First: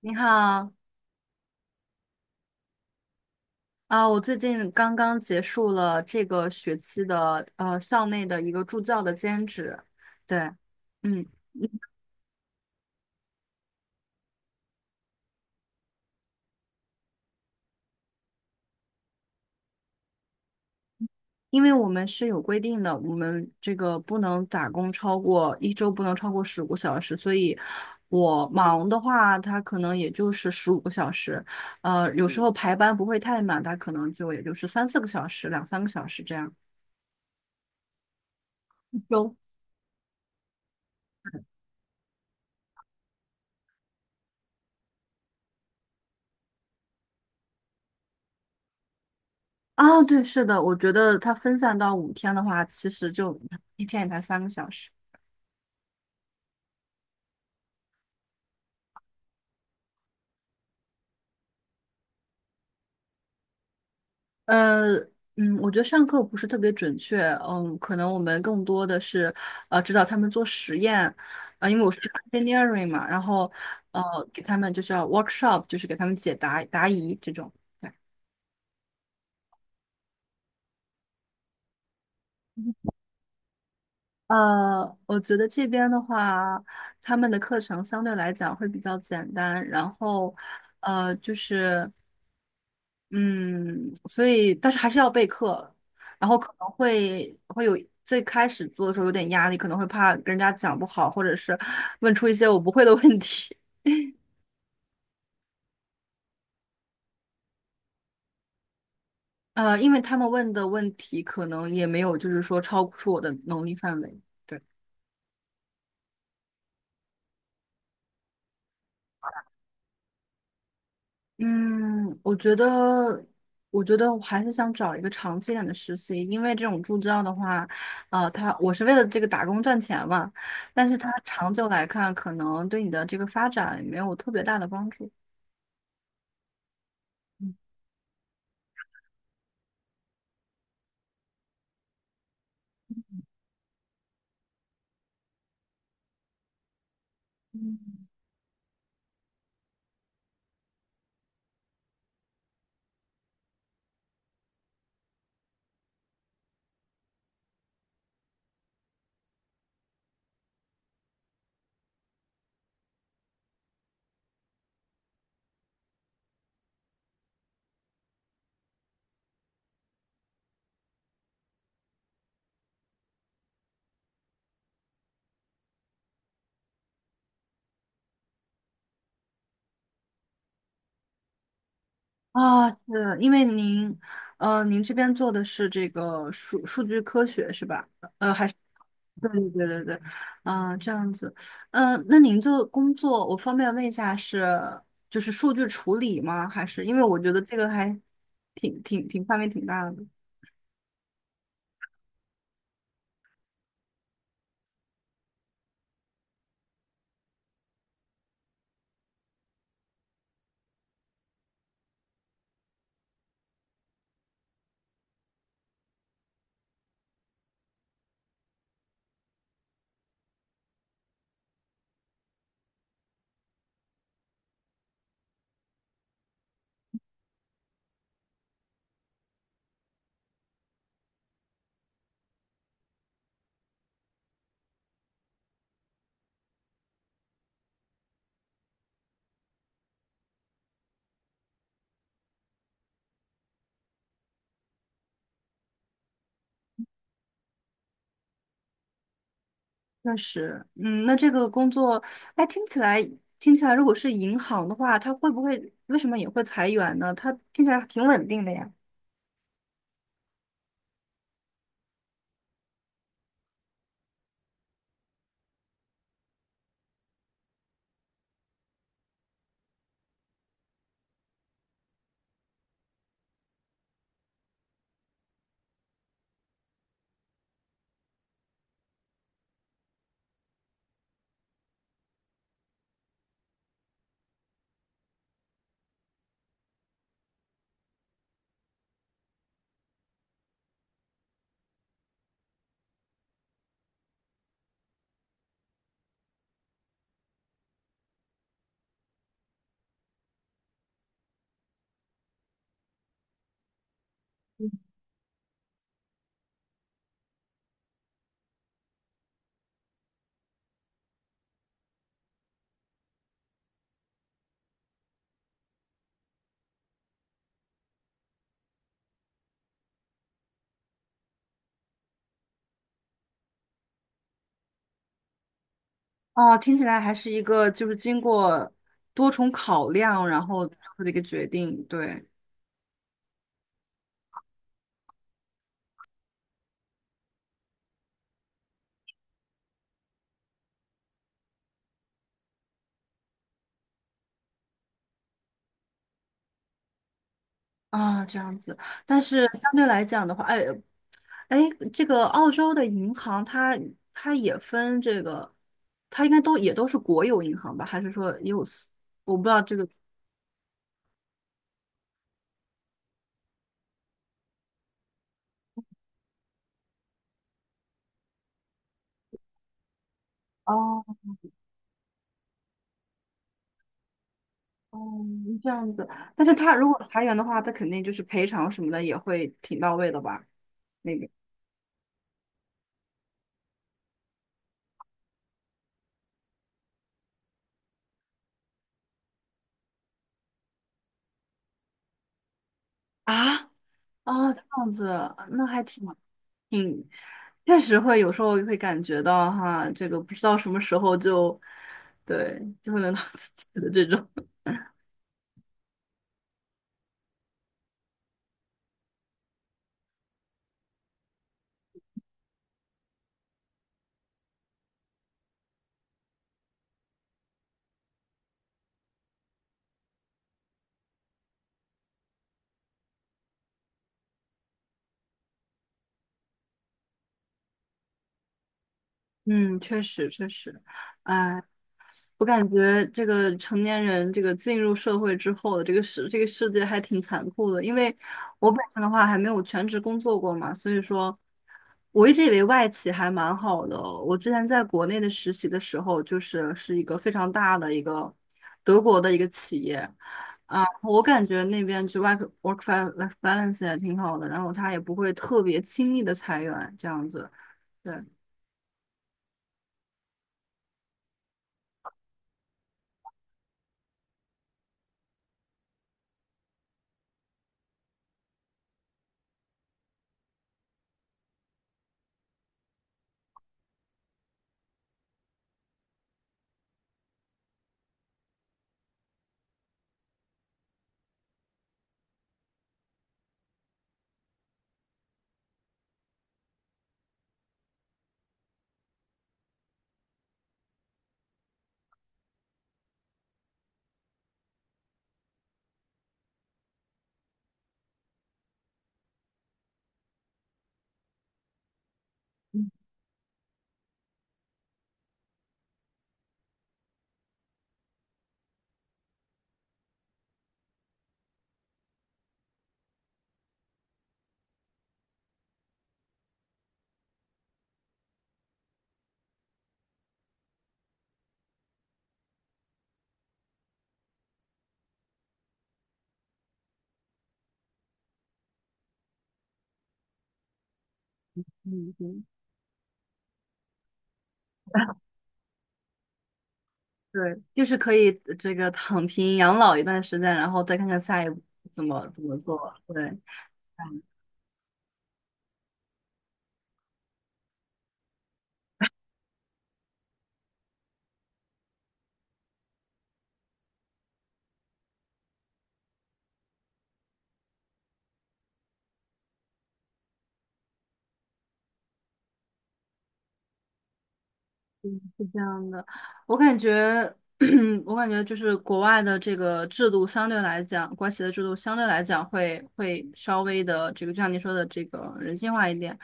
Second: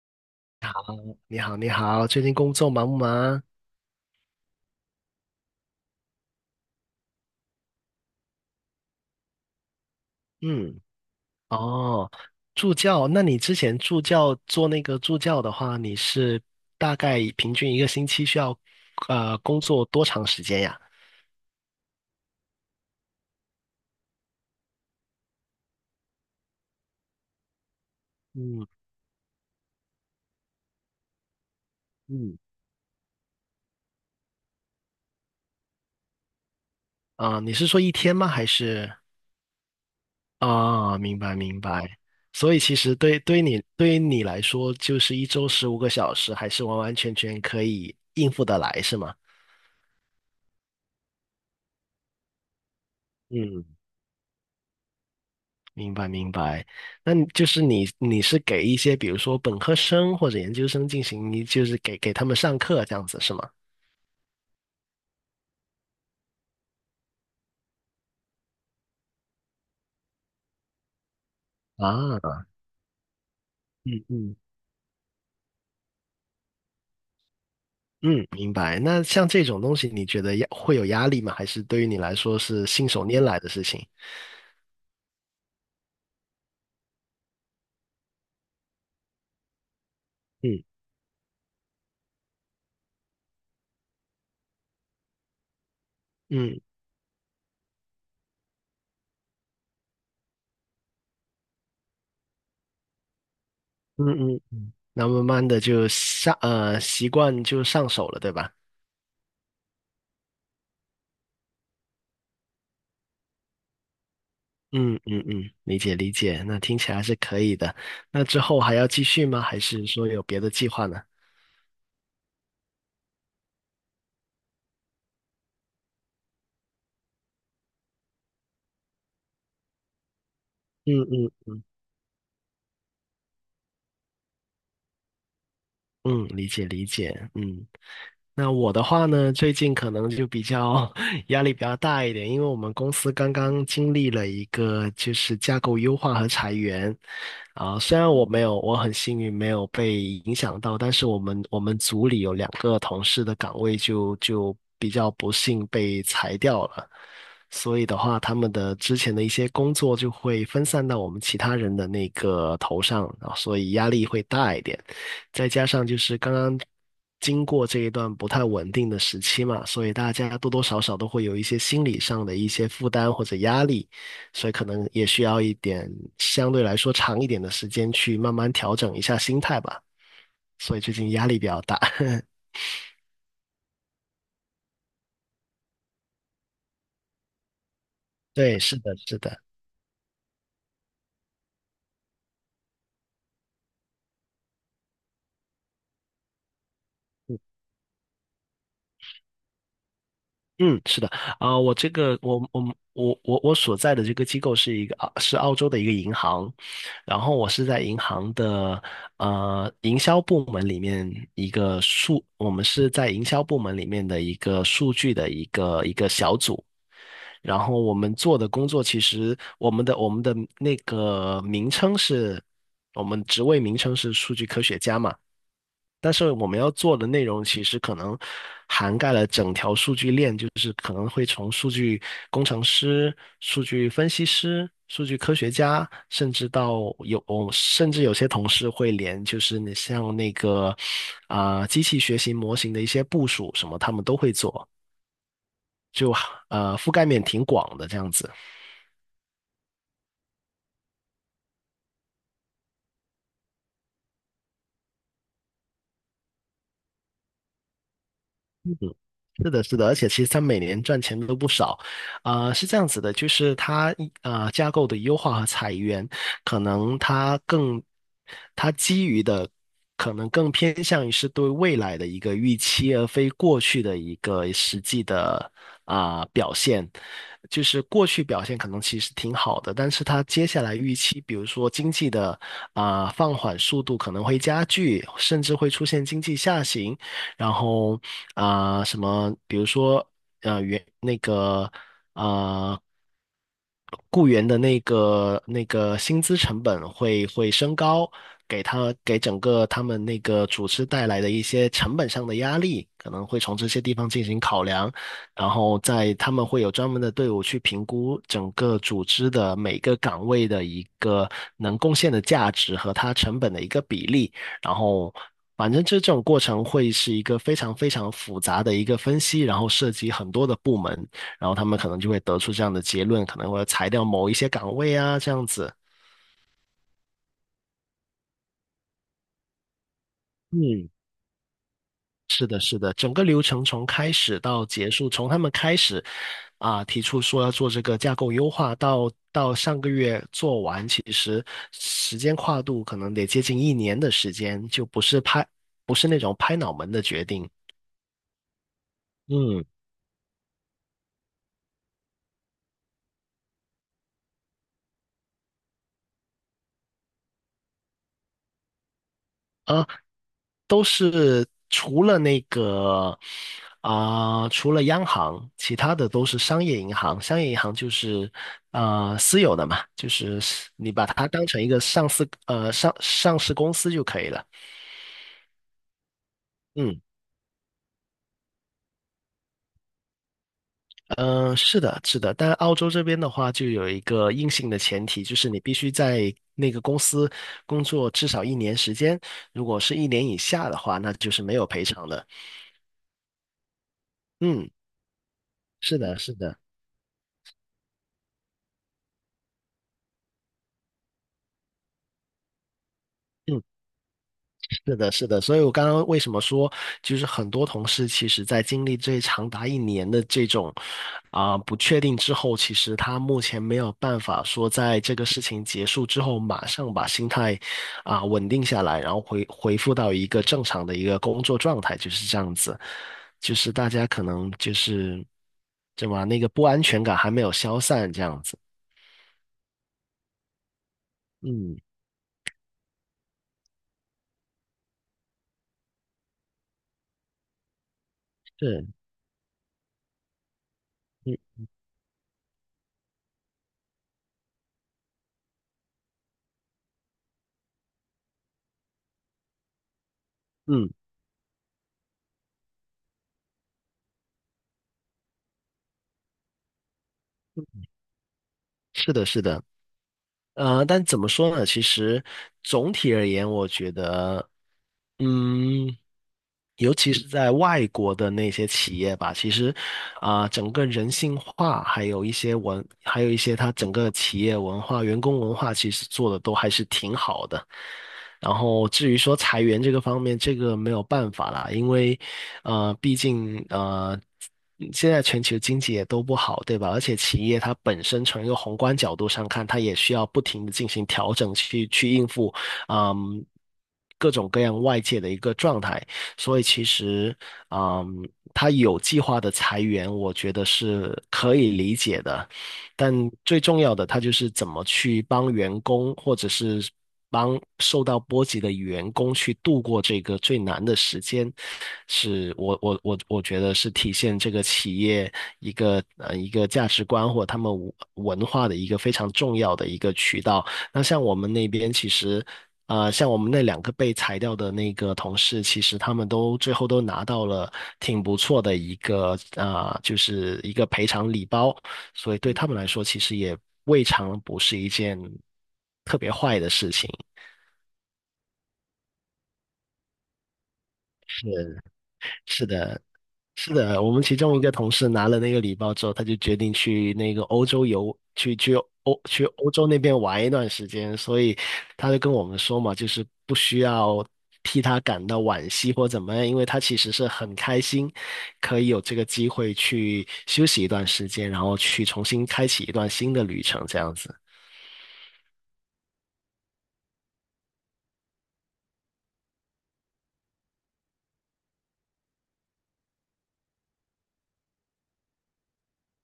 你好，你好，你好，最近工作忙不忙？我最近刚刚结束了这个学期的校内的一个助教的兼职，对，嗯，嗯，哦，助教，那你之前助教做那个助教的话，你是大概平均一个星期需要工作多长时间呀？因为我们是有规定的，我们这个不能打工超过一周不能超过十五个小时，所以我嗯忙的话，它可能也就是十五个小时，有嗯，时候排班不会太满，它可能就也就是三四个小时、两三个小时这样。啊，你是说一天吗？还是？一周。啊，明白明白。所以其实对对你对于你来说，就是一周15个小时，还是完完全全可以应付得来，是吗？啊，对，是的，我觉得它分散到5天的话，其实就嗯，一天也才三个小时。明白明白。那你就是你是给一些比如说本科生或者研究生进行一，你就是给他们上课这样子是吗？呃，我觉得上课不是特别准确，可能我们更多的是，指导他们做实验，因为我是 啊，engineering 嘛，然后，呃，嗯嗯给他们就是要 workshop，就是给他们解答答疑这种。嗯，明白。那像这种东西，你觉得会有压力吗？还是对于你来说是信手拈来的事情？我觉得这边的话，他们的课程相对来讲会比较简单，然后，嗯就是。嗯，所以但是还是要备课，然后可嗯能会有最开始做的时候有点压力，可能会怕跟人家讲不好，或者是 问出一些我不会的问题。嗯嗯，那慢慢的就习惯就上手了，对吧？因为他们问的问题可能也没有，就是说超出我的能力范围。对，嗯嗯嗯，理解理解。那听起来是可以的。那之后还要继续吗？还是说有别的计划呢？嗯，我觉得，我觉得我还是想找一个长期一点的实习，因为这种助教的话，我是为了这个打工赚钱嘛，但是嗯他嗯嗯长久来看，可能对你的这个发展没有特别大的帮助。嗯，理解理解。嗯，那我的话呢，最近可能就比较 压力比较大一点，因为我们公司刚刚经历了一个就是架构优化和裁员。啊，虽嗯然我没有，我很幸运没有被影响到，但是我们组里有两个同事的岗位就比较不幸被裁掉了。所以的话，他们的之前的一些工作就会分散到我们其他人的那个头上，啊，所以压力会大一点。再加上就是刚刚经过这一段不太稳定的时期嘛，所以大家多多少少都会有一些心理上的一些负担或者压力，所以可能也需要一点相对来说长一点的时间去慢慢调整一下心态吧。所以最近压力比较大。是因为您，您这边做的是这个数据科学是吧？呃，还是对，是的，是对的。对对对对，啊，这样子，那您做工作，我方便问一下是就是数据处理吗？还是因为我觉得这个还挺范围挺大的，嗯，是的，我这个我所在的这个机构是一个是澳洲的一个银行，然后我是在银行的营销部门里面一个数，我们是在营销部门里面的一个数据的一个小组，然后我们做的工作其实我们的那个名称是。我们职位名称是数据科学家嘛，但是我们要做的内容其实可能涵盖了整条数据链，就是可能会从数据工程师、数据分析师、数据科学家，甚至有些同事会连就是你像那个机器学习模型的一些部署什么，他们都会做，覆盖面挺广的这样子。确实，那这个工作，哎，听起来，如果是银行的话，它会不会为什么也会裁员呢？它听起来挺稳定的呀。是的，是的，而且其实它每年赚钱都不少，是这样子的，就是它架构的优化和裁员，可能它基于的可能更偏向于是对未来的一个预期，而非过去的一个实际的表现。就是过去表现可能其实挺好的，但是它接下来预期，比如说经济的放缓速度可能会加剧，甚至会出现经济下行。然后什么，比如说那个啊、雇员的那个薪资成本会升高，给他给整个他们那个组织带来的一些成本上的压力，可能会从这些地方进行考量，然后在他们会有专门的队伍去评估整个组织的每个岗位的一个能贡献的价值和它成本的一个比例。然后反正这种过程会是一个非常非常复杂的一个分析，然后涉及很多的部门，然后他们可能就会得出这样的结论，可能会裁掉某一些岗位啊，这样子。哦，听起来还是一个就是经过多重考量，然后做嗯，出的一个决定，对是的，是的，整个流程从开始到结束，从他们开始提出说要做这个架构优化，到上个月做完，其实时间跨度可能得接近一年的时间，就不是拍，不是那种拍脑门的决定。啊，这样子。但是嗯。相对来讲的话，哎，这个澳洲的银行它也分这个，它应该都也都是国有银行吧？还是说 use？我不知道这啊。个。都是除了那个除了央行，其他的都是商业银行。商业银行就是私有的嘛，就是你哦把它当成一个上市公司就可以了。哦，这样子。但是它如嗯。果裁员的话，它肯定就是赔偿什么的也会挺到位的吧？那个嗯，是的，是的，但澳洲这边的话，就有一个硬性的前提，就是你必须在那个公司工作至少一年时间，如果是一年以下的话，那就是没有赔偿的。啊哦，这嗯，样子，那还是挺的，是的。挺。确实会有时候会感觉到哈，这个不知道什么时候就，对，就会轮到自嗯。己的这种。是的，是的，所以我刚刚为什么说，就是很多同事其实在经历这长达一年的这种不确定之后，其实他目前没有办法说在这个事情结束之后，马上把心态稳定下来，然后回复到一个正常的一个工作状态，就是这样子，就是大家可能就是怎么那个不安全感还没有消散这样子。嗯，确实确实，哎，嗯，我感觉这个成年人这个进入社会之后的这个世界还挺残酷的，因为我本是，身的话还没有全职工作过嘛，所以嗯说我一直以为外企还蛮好的。我之前在国内的实习的时候，就是一个非常大的一个德国的一个企业啊，嗯，我感觉那边就 work life balance 也挺好的，然后他也不会特别轻易的裁员这样子。对，是的，是的。但怎么说呢？其实总体而言，我觉得，嗯，尤其是在外国的那些企业吧，其实，整个人性化，还有一些还有一些它整个企业文化、员工文化，其实做的都还是挺好的。然后至于说裁员这个方面，这个没有办法啦，因为，毕竟现在全球经济也都不好，对吧？而且企业它本身从一个宏观角度上看，它也需要不停的进行调整去，去应付，嗯，各种各样外界的一个状态，所以其实，嗯，他有计划的裁员，我觉得是可以理解的。但最重要的，他就是怎么去帮员工，或者是帮受到波及的员工去度过这个最难的时间，是我觉得是体现这个企业一个一个价值观或他们文化的一个非常重要的一个渠道。那像我们那边其实，像我们那两个被裁掉的那个同事，其实他们都最后都拿到了挺不错的一个就是一个赔偿礼包，所以嗯，对他们来说，其实也未尝不是一件特别坏的事情。对，就是可以这个躺平养老一段时间，然后再看看下一是，步怎么是做。的，对，是的，我们其中一个同事拿了那个礼包之后，他就决定去那个欧洲游，去去欧洲那边玩一段时间，所以他就跟我们说嘛，就是不需要替他感到惋惜或怎么样，因为他其实是很开心，可以有这个机会去休息一段时间，然后去重新开启一段新的旅程，这样子。是这样的，我感觉，我感觉就是国外的这个制度相对来讲，国企的制度相对来讲会稍微的这个，就像你说的这个人性化一点。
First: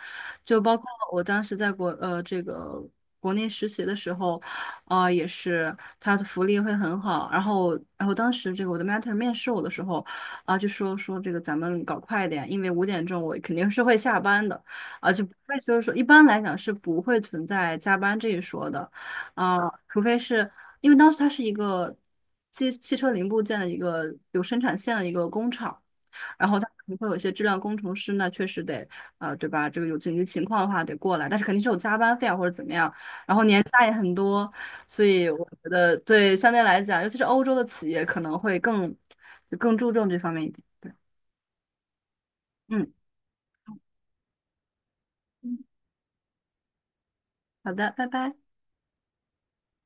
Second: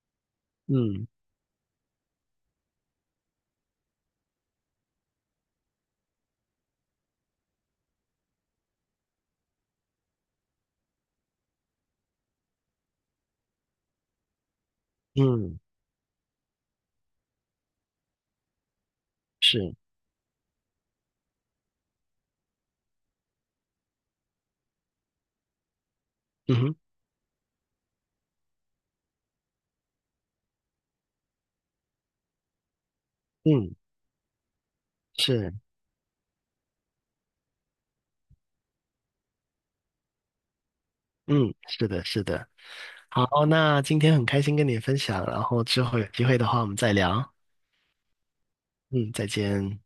就包括嗯我当时在国呃这个国内实习的时候，啊也是他的福利会很好。然后当时这个我的 manter 面试我的时候，就说说这个咱们搞快一点，因为5点钟我肯定是会下班的，就不会嗯，就是说一般来讲是不会存在加班这一说的。啊，是，除非是因为当时它是一个汽车零部件的一个有生产线的一个工厂，然嗯后它可哼，能会有一些质量工程师，那确实得对吧？这个有紧急情况的话得过来，但是肯定是有加班费啊或者怎么样，然后年嗯，假也很多，所以我是。觉得对相对来讲，尤其是欧洲的企业可能会更注重这方面一点。对，嗯，是的，是的。嗯，好，那今天很开心跟你分享，然嗯后之后有机会的话我们再聊。好的，拜拜。嗯，再见。